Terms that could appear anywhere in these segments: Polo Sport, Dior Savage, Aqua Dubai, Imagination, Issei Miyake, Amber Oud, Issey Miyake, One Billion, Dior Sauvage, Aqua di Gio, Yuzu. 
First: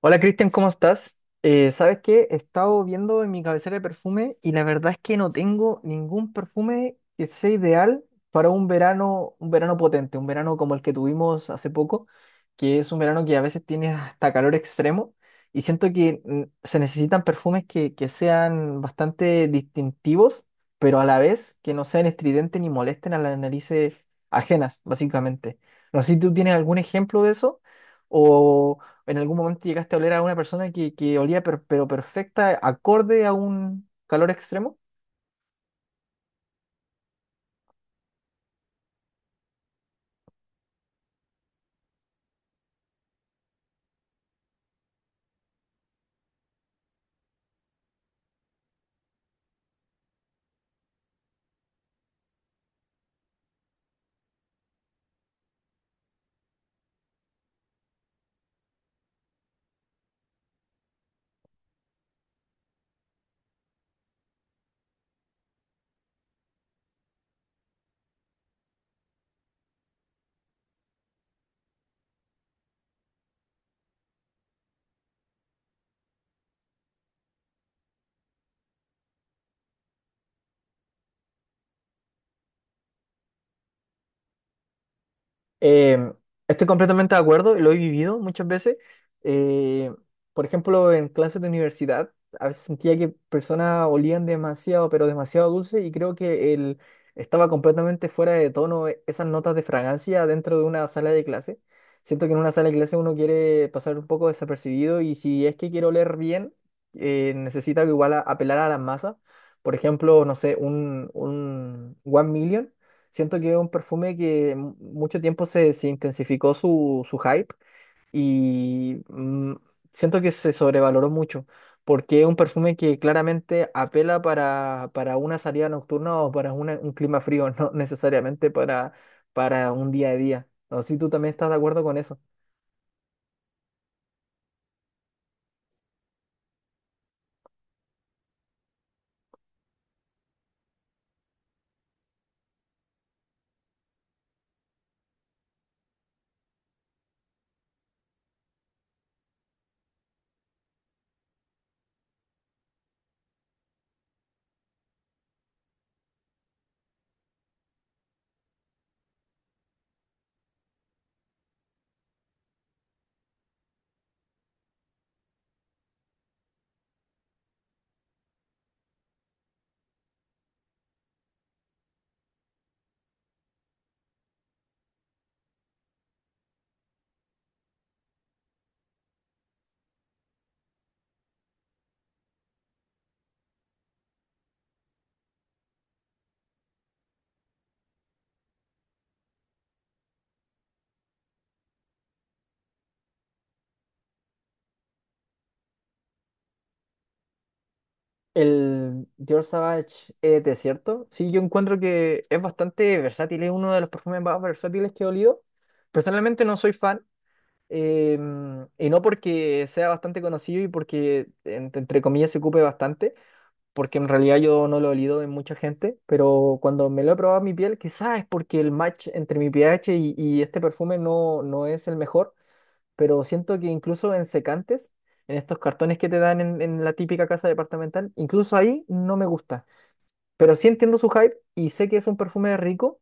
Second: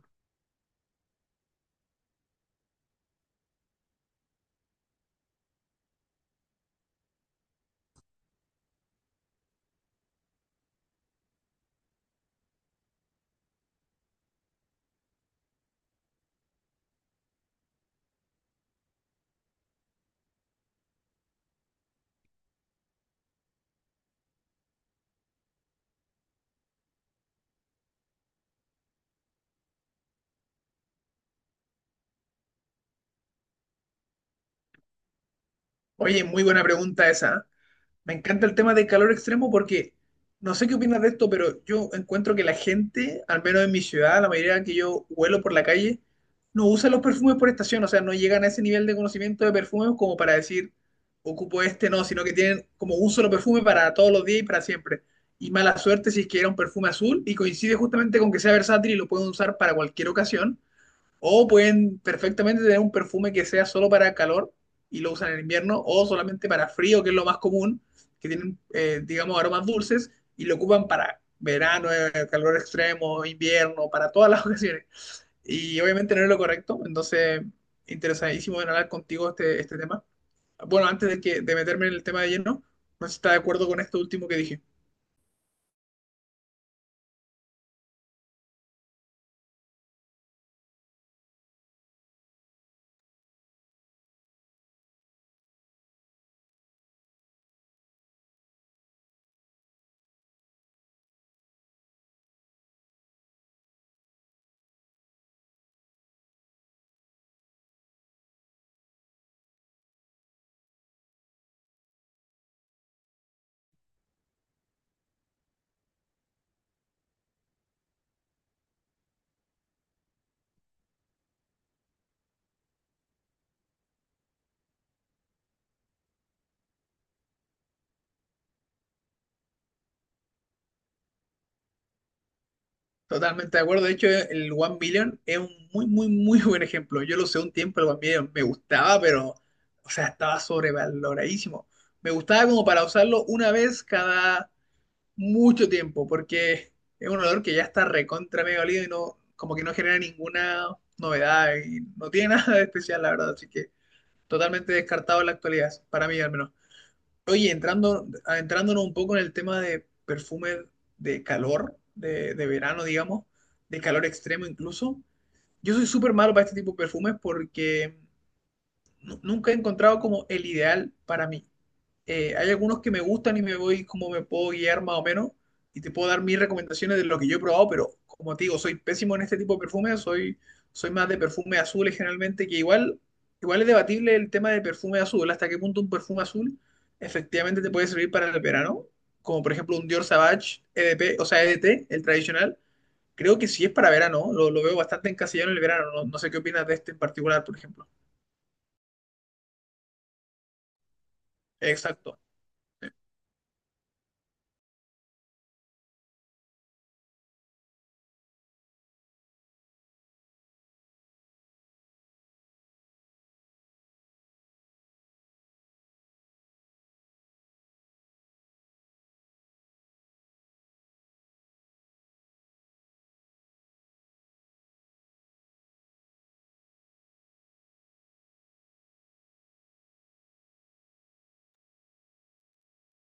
Hola Cristian, ¿cómo estás? ¿Sabes qué? He estado viendo en mi cabecera de perfume y la verdad es que no tengo ningún perfume que sea ideal para un verano potente, un verano como el que tuvimos hace poco, que es un verano que a veces tiene hasta calor extremo y siento que se necesitan perfumes que sean bastante distintivos, pero a la vez que no sean estridentes ni molesten a las narices ajenas, básicamente. No sé si tú tienes algún ejemplo de eso o en algún momento llegaste a oler a una persona que olía pero perfecta, ¿acorde a un calor extremo? Oye, muy buena pregunta esa. ¿Eh? Me encanta el tema del calor extremo porque no sé qué opinas de esto, pero yo encuentro que la gente, al menos en mi ciudad, la mayoría que yo huelo por la calle, no usa los perfumes por estación, o sea, no llegan a ese nivel de conocimiento de perfumes como para decir, ocupo este, no, sino que tienen como un solo perfume para todos los días y para siempre. Y mala suerte si es que era un perfume azul y coincide justamente con que sea versátil y lo pueden usar para cualquier ocasión o pueden perfectamente tener un perfume que sea solo para calor y lo usan en invierno, o solamente para frío, que es lo más común, que tienen, digamos, aromas dulces y lo ocupan para verano, calor extremo, invierno, para todas las ocasiones. Y obviamente no es lo correcto, entonces interesadísimo en hablar contigo este tema. Bueno, antes de meterme en el tema de lleno, no sé si está de acuerdo con esto último que dije. Eh, Estoy completamente de acuerdo, y lo he vivido muchas veces. Eh, por ejemplo, en clases de universidad, a veces sentía que personas olían demasiado, pero demasiado dulce, y creo que el, estaba completamente fuera de tono esas notas de fragancia dentro de una sala de clase. Siento que en una sala de clase uno quiere pasar un poco desapercibido, y si es que quiere oler bien, necesita igual apelar a las masas. Por ejemplo, no sé, un One Million. Siento que es un perfume que mucho tiempo se intensificó su hype y siento que se sobrevaloró mucho, porque es un perfume que claramente apela para una salida nocturna o para un clima frío, no necesariamente para un día a día. No sé si tú también estás de acuerdo con eso. Totalmente de acuerdo. De hecho, el One Billion es un muy, muy, muy buen ejemplo. Yo lo usé un tiempo, el One Billion me gustaba, pero, o sea, estaba sobrevaloradísimo. Me gustaba como para usarlo una vez cada mucho tiempo, porque es un olor que ya está recontra medio olido y no, como que no genera ninguna novedad y no tiene nada de especial, la verdad. Así que totalmente descartado en la actualidad, para mí al menos. Oye, adentrándonos un poco en el tema de perfumes de calor, de verano, digamos, de calor extremo incluso. Yo soy súper malo para este tipo de perfumes porque nunca he encontrado como el ideal para mí. Hay algunos que me gustan y me voy como me puedo guiar más o menos y te puedo dar mis recomendaciones de lo que yo he probado, pero como te digo, soy pésimo en este tipo de perfumes, soy más de perfumes azules generalmente, que igual es debatible el tema de perfume azul, hasta qué punto un perfume azul efectivamente te puede servir para el verano, como por ejemplo un Dior Savage EDP, o sea, EDT, el tradicional. Creo que sí es para verano, lo veo bastante encasillado en el verano. No sé qué opinas de este en particular, por ejemplo. El Dior Sauvage es cierto. Sí, yo encuentro Exacto. que es bastante versátil, es uno de los perfumes más versátiles que he olido. Personalmente no soy fan. Y no porque sea bastante conocido y porque, entre comillas, se ocupe bastante, porque en realidad yo no lo he olido en mucha gente, pero cuando me lo he probado en mi piel, quizás es porque el match entre mi pH y este perfume no es el mejor, pero siento que incluso en secantes, en estos cartones que te dan en la típica casa departamental, incluso ahí no me gusta. Pero sí entiendo su hype y sé que es un perfume rico,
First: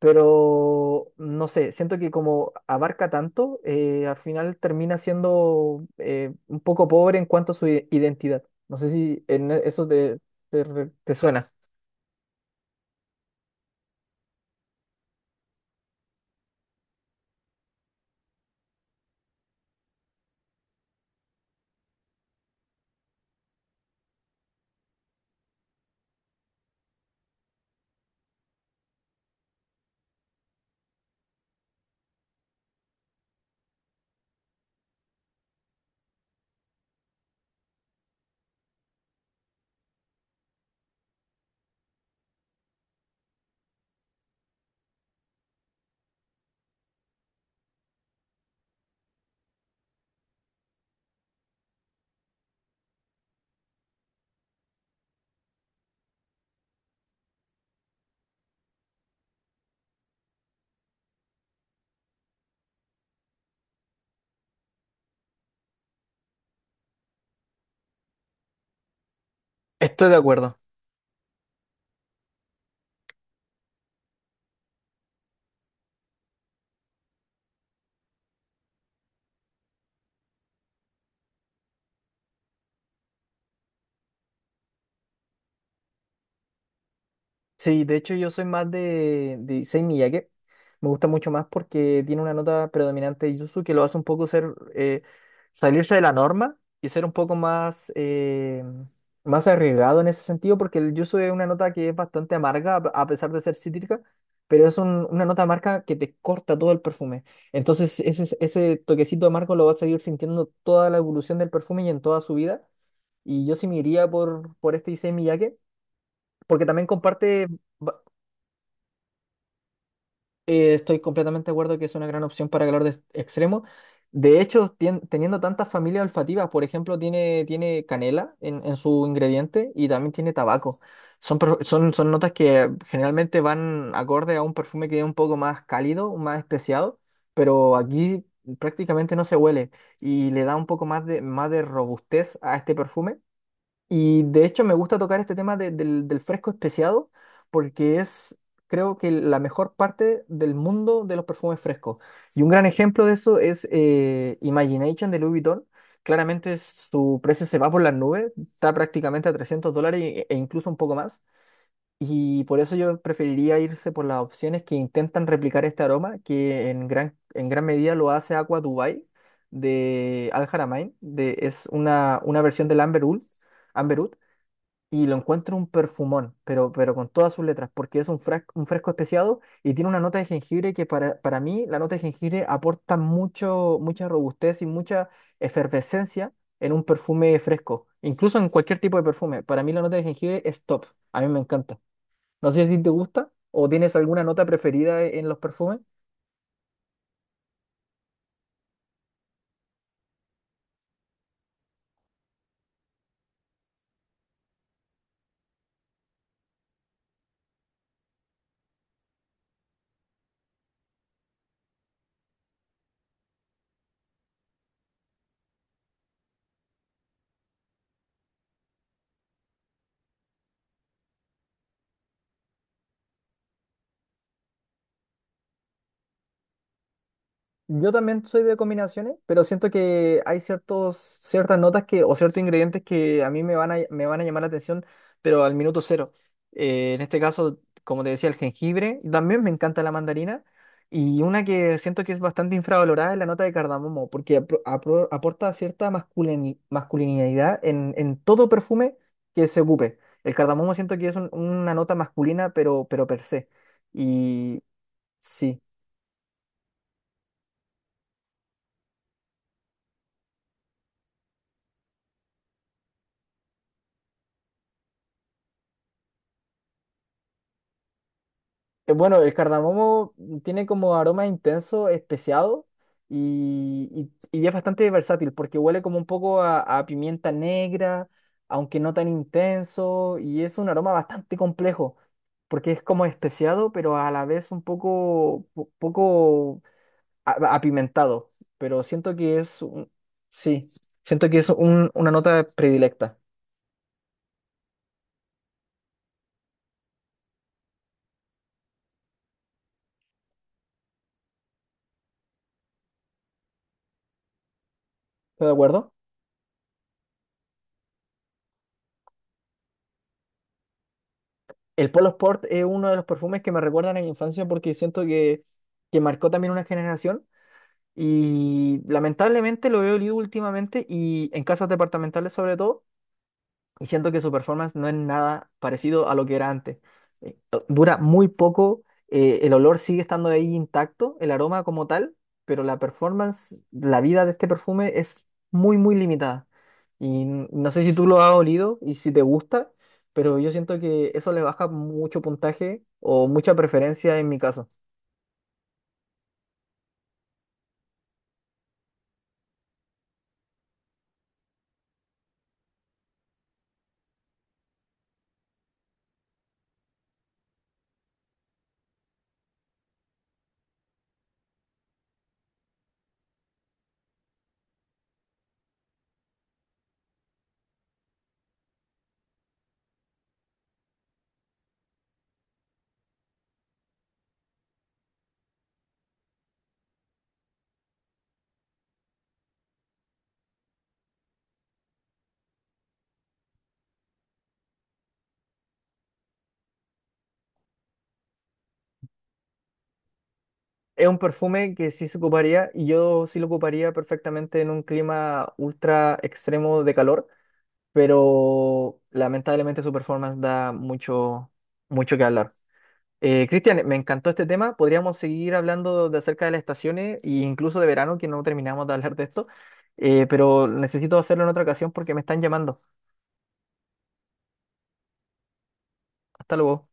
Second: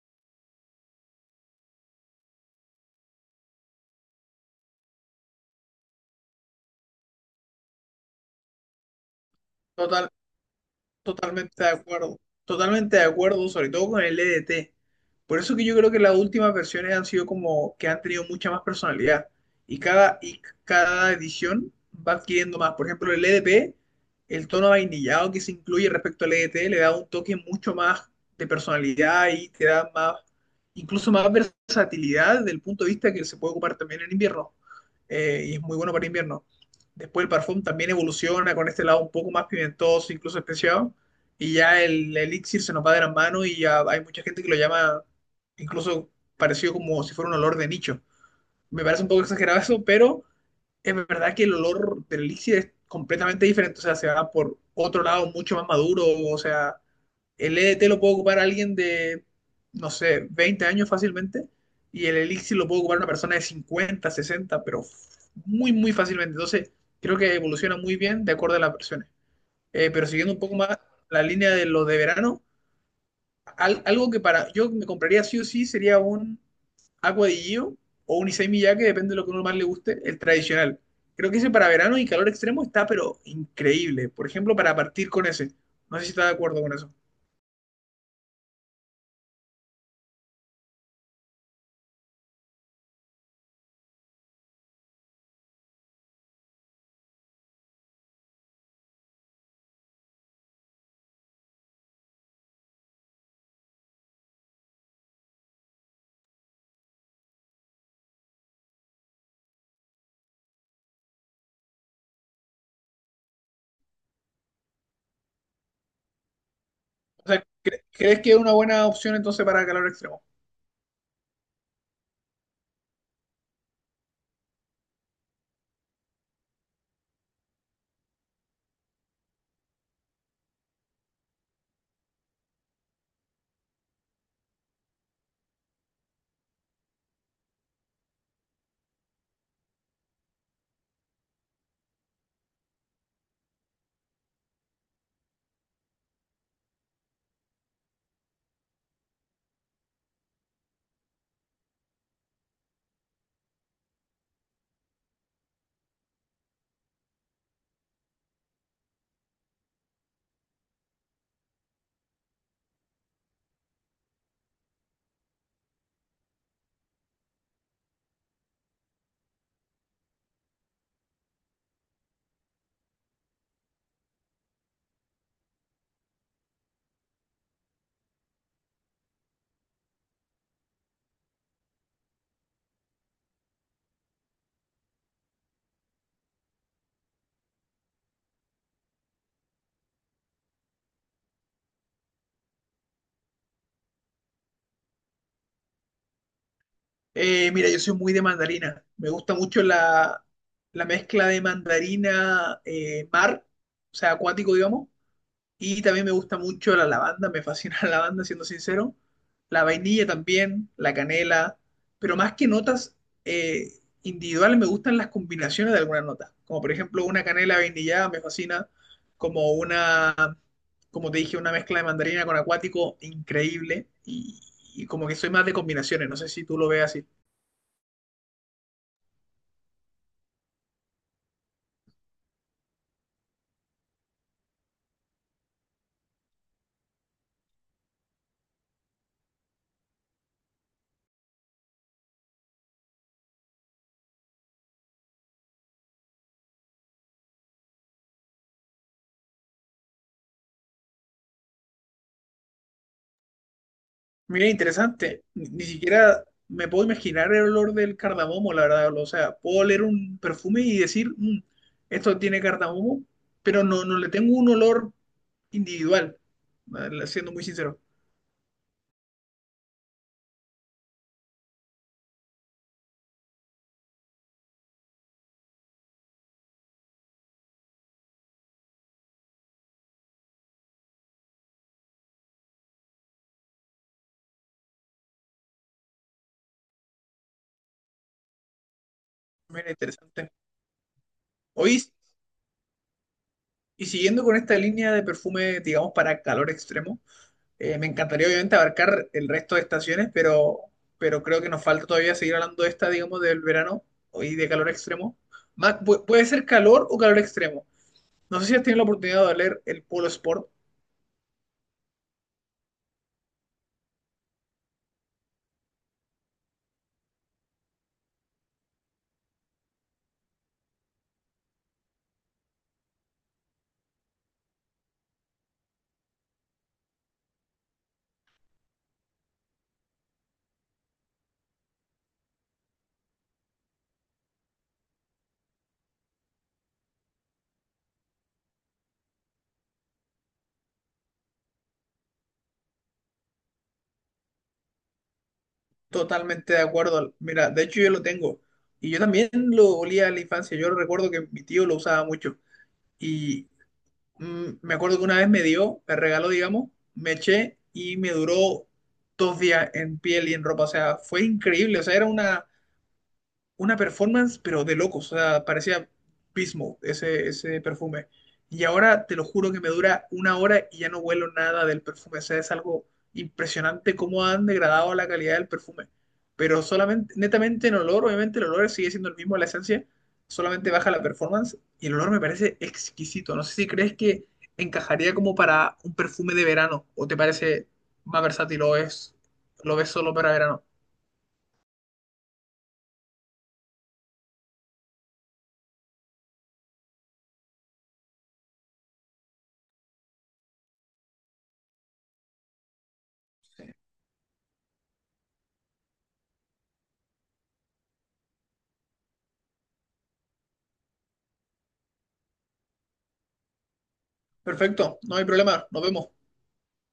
pero no sé, siento que como abarca tanto, al final termina siendo un poco pobre en cuanto a su identidad. No sé si en eso Total, te suena. Totalmente de acuerdo, totalmente de acuerdo, sobre todo con el EDT. Por eso que yo creo que las últimas versiones han sido como que han tenido mucha más personalidad y cada edición va adquiriendo más. Por ejemplo, el EDP, el tono vainillado que se incluye respecto al EDT le da un toque mucho más de personalidad y te da más, incluso más versatilidad desde el punto de vista que se puede ocupar también en invierno. Y es muy bueno para invierno. Después el parfum también evoluciona con este lado un poco más pimentoso, incluso especiado y ya el elixir se nos va de las manos y ya hay mucha gente que lo llama incluso parecido como si fuera un olor de nicho. Me parece un poco exagerado eso, pero es verdad que el olor del elixir es completamente diferente, o sea, se va por otro lado mucho más maduro. O sea, el EDT lo puede ocupar alguien de, no sé, 20 años fácilmente y el elixir lo puede ocupar una persona de 50 60 pero muy, muy fácilmente. Entonces, creo que evoluciona muy bien de acuerdo a las versiones. Pero Estoy de siguiendo un poco acuerdo. más la línea de lo de verano, algo que para yo me compraría sí o sí sería un Aqua di Gio o un Issey Miyake, depende de lo que uno más le guste, el tradicional. Creo que ese para verano y calor extremo está, pero increíble. Por ejemplo, para partir con ese. No sé si estás de acuerdo con eso. Sí, de hecho yo soy más de Issei Miyake. Me gusta mucho más porque tiene una nota predominante de Yuzu que lo hace un poco ser salirse de la norma y ser un poco más, más arriesgado en ese sentido, porque el Yuzu es una nota que es bastante amarga, a pesar de ser cítrica, pero es una nota amarga que te corta todo el perfume. Entonces ese toquecito amargo lo vas a seguir sintiendo toda la evolución del perfume y en toda su vida. Y yo sí me iría por este Issei Miyake, porque también O sea, comparte. ¿Crees que es una buena opción entonces para calor extremo? Estoy completamente de acuerdo que es una gran opción para calor extremo. De hecho, teniendo tantas familias olfativas, por ejemplo, tiene canela en su ingrediente y también tiene tabaco. Son notas que generalmente van acorde a un perfume que es un poco más cálido, más especiado, pero aquí prácticamente no se huele y le da un poco más de robustez a este perfume. Y de hecho me gusta tocar este tema del fresco especiado porque es, creo que la mejor parte del mundo de los perfumes frescos. Y un gran ejemplo de eso es Imagination de Louis Vuitton. Claramente su precio se va por las nubes, está prácticamente a 300 dólares e incluso un poco más. Y por eso yo preferiría irse por las opciones que intentan replicar este aroma, que en gran medida lo hace Aqua Dubai de Al Haramain. De, es una versión del Amber Oud y lo encuentro un perfumón, pero con todas sus letras, porque es un, un fresco especiado y tiene una nota de jengibre que para mí la nota de jengibre aporta mucho, mucha robustez y mucha efervescencia en un perfume fresco, incluso en cualquier tipo de perfume. Para mí la nota de jengibre es top, a mí me encanta. No sé si a ti te gusta o tienes alguna nota preferida en los perfumes. Mira, yo soy muy de mandarina. Me gusta mucho la mezcla de mandarina o sea, acuático, digamos. Y también me gusta mucho la lavanda, me fascina la lavanda, siendo sincero. La vainilla también, la canela, pero más que notas eh, individuales, me gustan las combinaciones de algunas notas. Como por ejemplo una canela vainillada me fascina, como una, como te dije, una mezcla de mandarina con acuático increíble. Y, como que soy más de combinaciones, no sé si tú lo ves así. Yo también soy de combinaciones, pero siento que hay ciertos, ciertas notas que, o ciertos ingredientes que a mí me van me van a llamar la atención, pero al minuto cero. En este caso, como te decía, el jengibre, y también me encanta la mandarina, y una que siento que es bastante infravalorada es la nota de cardamomo, porque aporta cierta masculinidad en todo perfume que se ocupe. El cardamomo siento que es una nota masculina, pero per se. Mira, Y interesante. Ni, sí. ni siquiera me puedo imaginar el olor del cardamomo, la verdad. O sea, puedo oler un perfume y decir, " esto tiene cardamomo, pero no le tengo un olor individual, siendo muy sincero. Bueno, el cardamomo tiene como aroma intenso, especiado y, y es bastante versátil porque huele como un poco a pimienta negra, aunque no tan intenso, y es un aroma bastante complejo porque es como especiado, pero a la vez un poco, poco apimentado. Pero siento que es Mira, interesante. sí, siento que es Hoy, una nota predilecta. y siguiendo con esta línea de perfume, digamos, para calor extremo, me encantaría obviamente abarcar el resto de estaciones, pero creo que nos falta todavía seguir hablando de esta, digamos, del verano y de calor extremo. ¿Estás de Ma- acuerdo? pu- puede ser calor o calor extremo. No sé si has tenido la oportunidad de leer el Polo Sport. El Polo Sport es uno de los perfumes que me recuerdan a mi infancia porque siento que marcó también una generación y lamentablemente lo he olido últimamente y en casas departamentales sobre todo y siento que su performance no es nada parecido a lo que era antes. Eh, Dura muy poco, el olor sigue estando ahí intacto, el aroma como tal, pero la performance, la vida de este perfume es muy, muy limitada. Y no sé si tú lo has olido y si te gusta, pero yo siento que eso le baja mucho puntaje o mucha preferencia en mi caso. Totalmente de acuerdo. Mira, de hecho yo lo tengo. Y yo también lo olía en la infancia. Yo recuerdo que mi tío lo usaba mucho. Y me acuerdo que una vez me dio, me regaló, digamos, me eché y me duró 2 días en piel y en ropa. O sea, fue increíble. O sea, era una performance, pero de locos. O sea, parecía Pismo ese perfume. Y ahora te lo juro que me dura una hora y ya no huelo nada del perfume. O sea, es algo impresionante cómo han degradado la calidad del perfume. Pero solamente, netamente en olor, obviamente el olor sigue siendo el mismo, la esencia, solamente baja la performance y el olor me parece exquisito. No sé si crees que encajaría como para un perfume de verano o te parece más versátil o es, lo ves solo para verano. Es un perfume que sí se ocuparía y yo sí lo ocuparía perfectamente en un clima ultra extremo de calor, pero lamentablemente su performance da mucho, mucho que hablar. Cristian, me encantó este tema. Podríamos seguir hablando de acerca de las estaciones e incluso de verano, que no terminamos de hablar de esto. Pero necesito hacerlo en otra ocasión porque me están llamando. Perfecto, no hay problema, nos vemos. Hasta luego.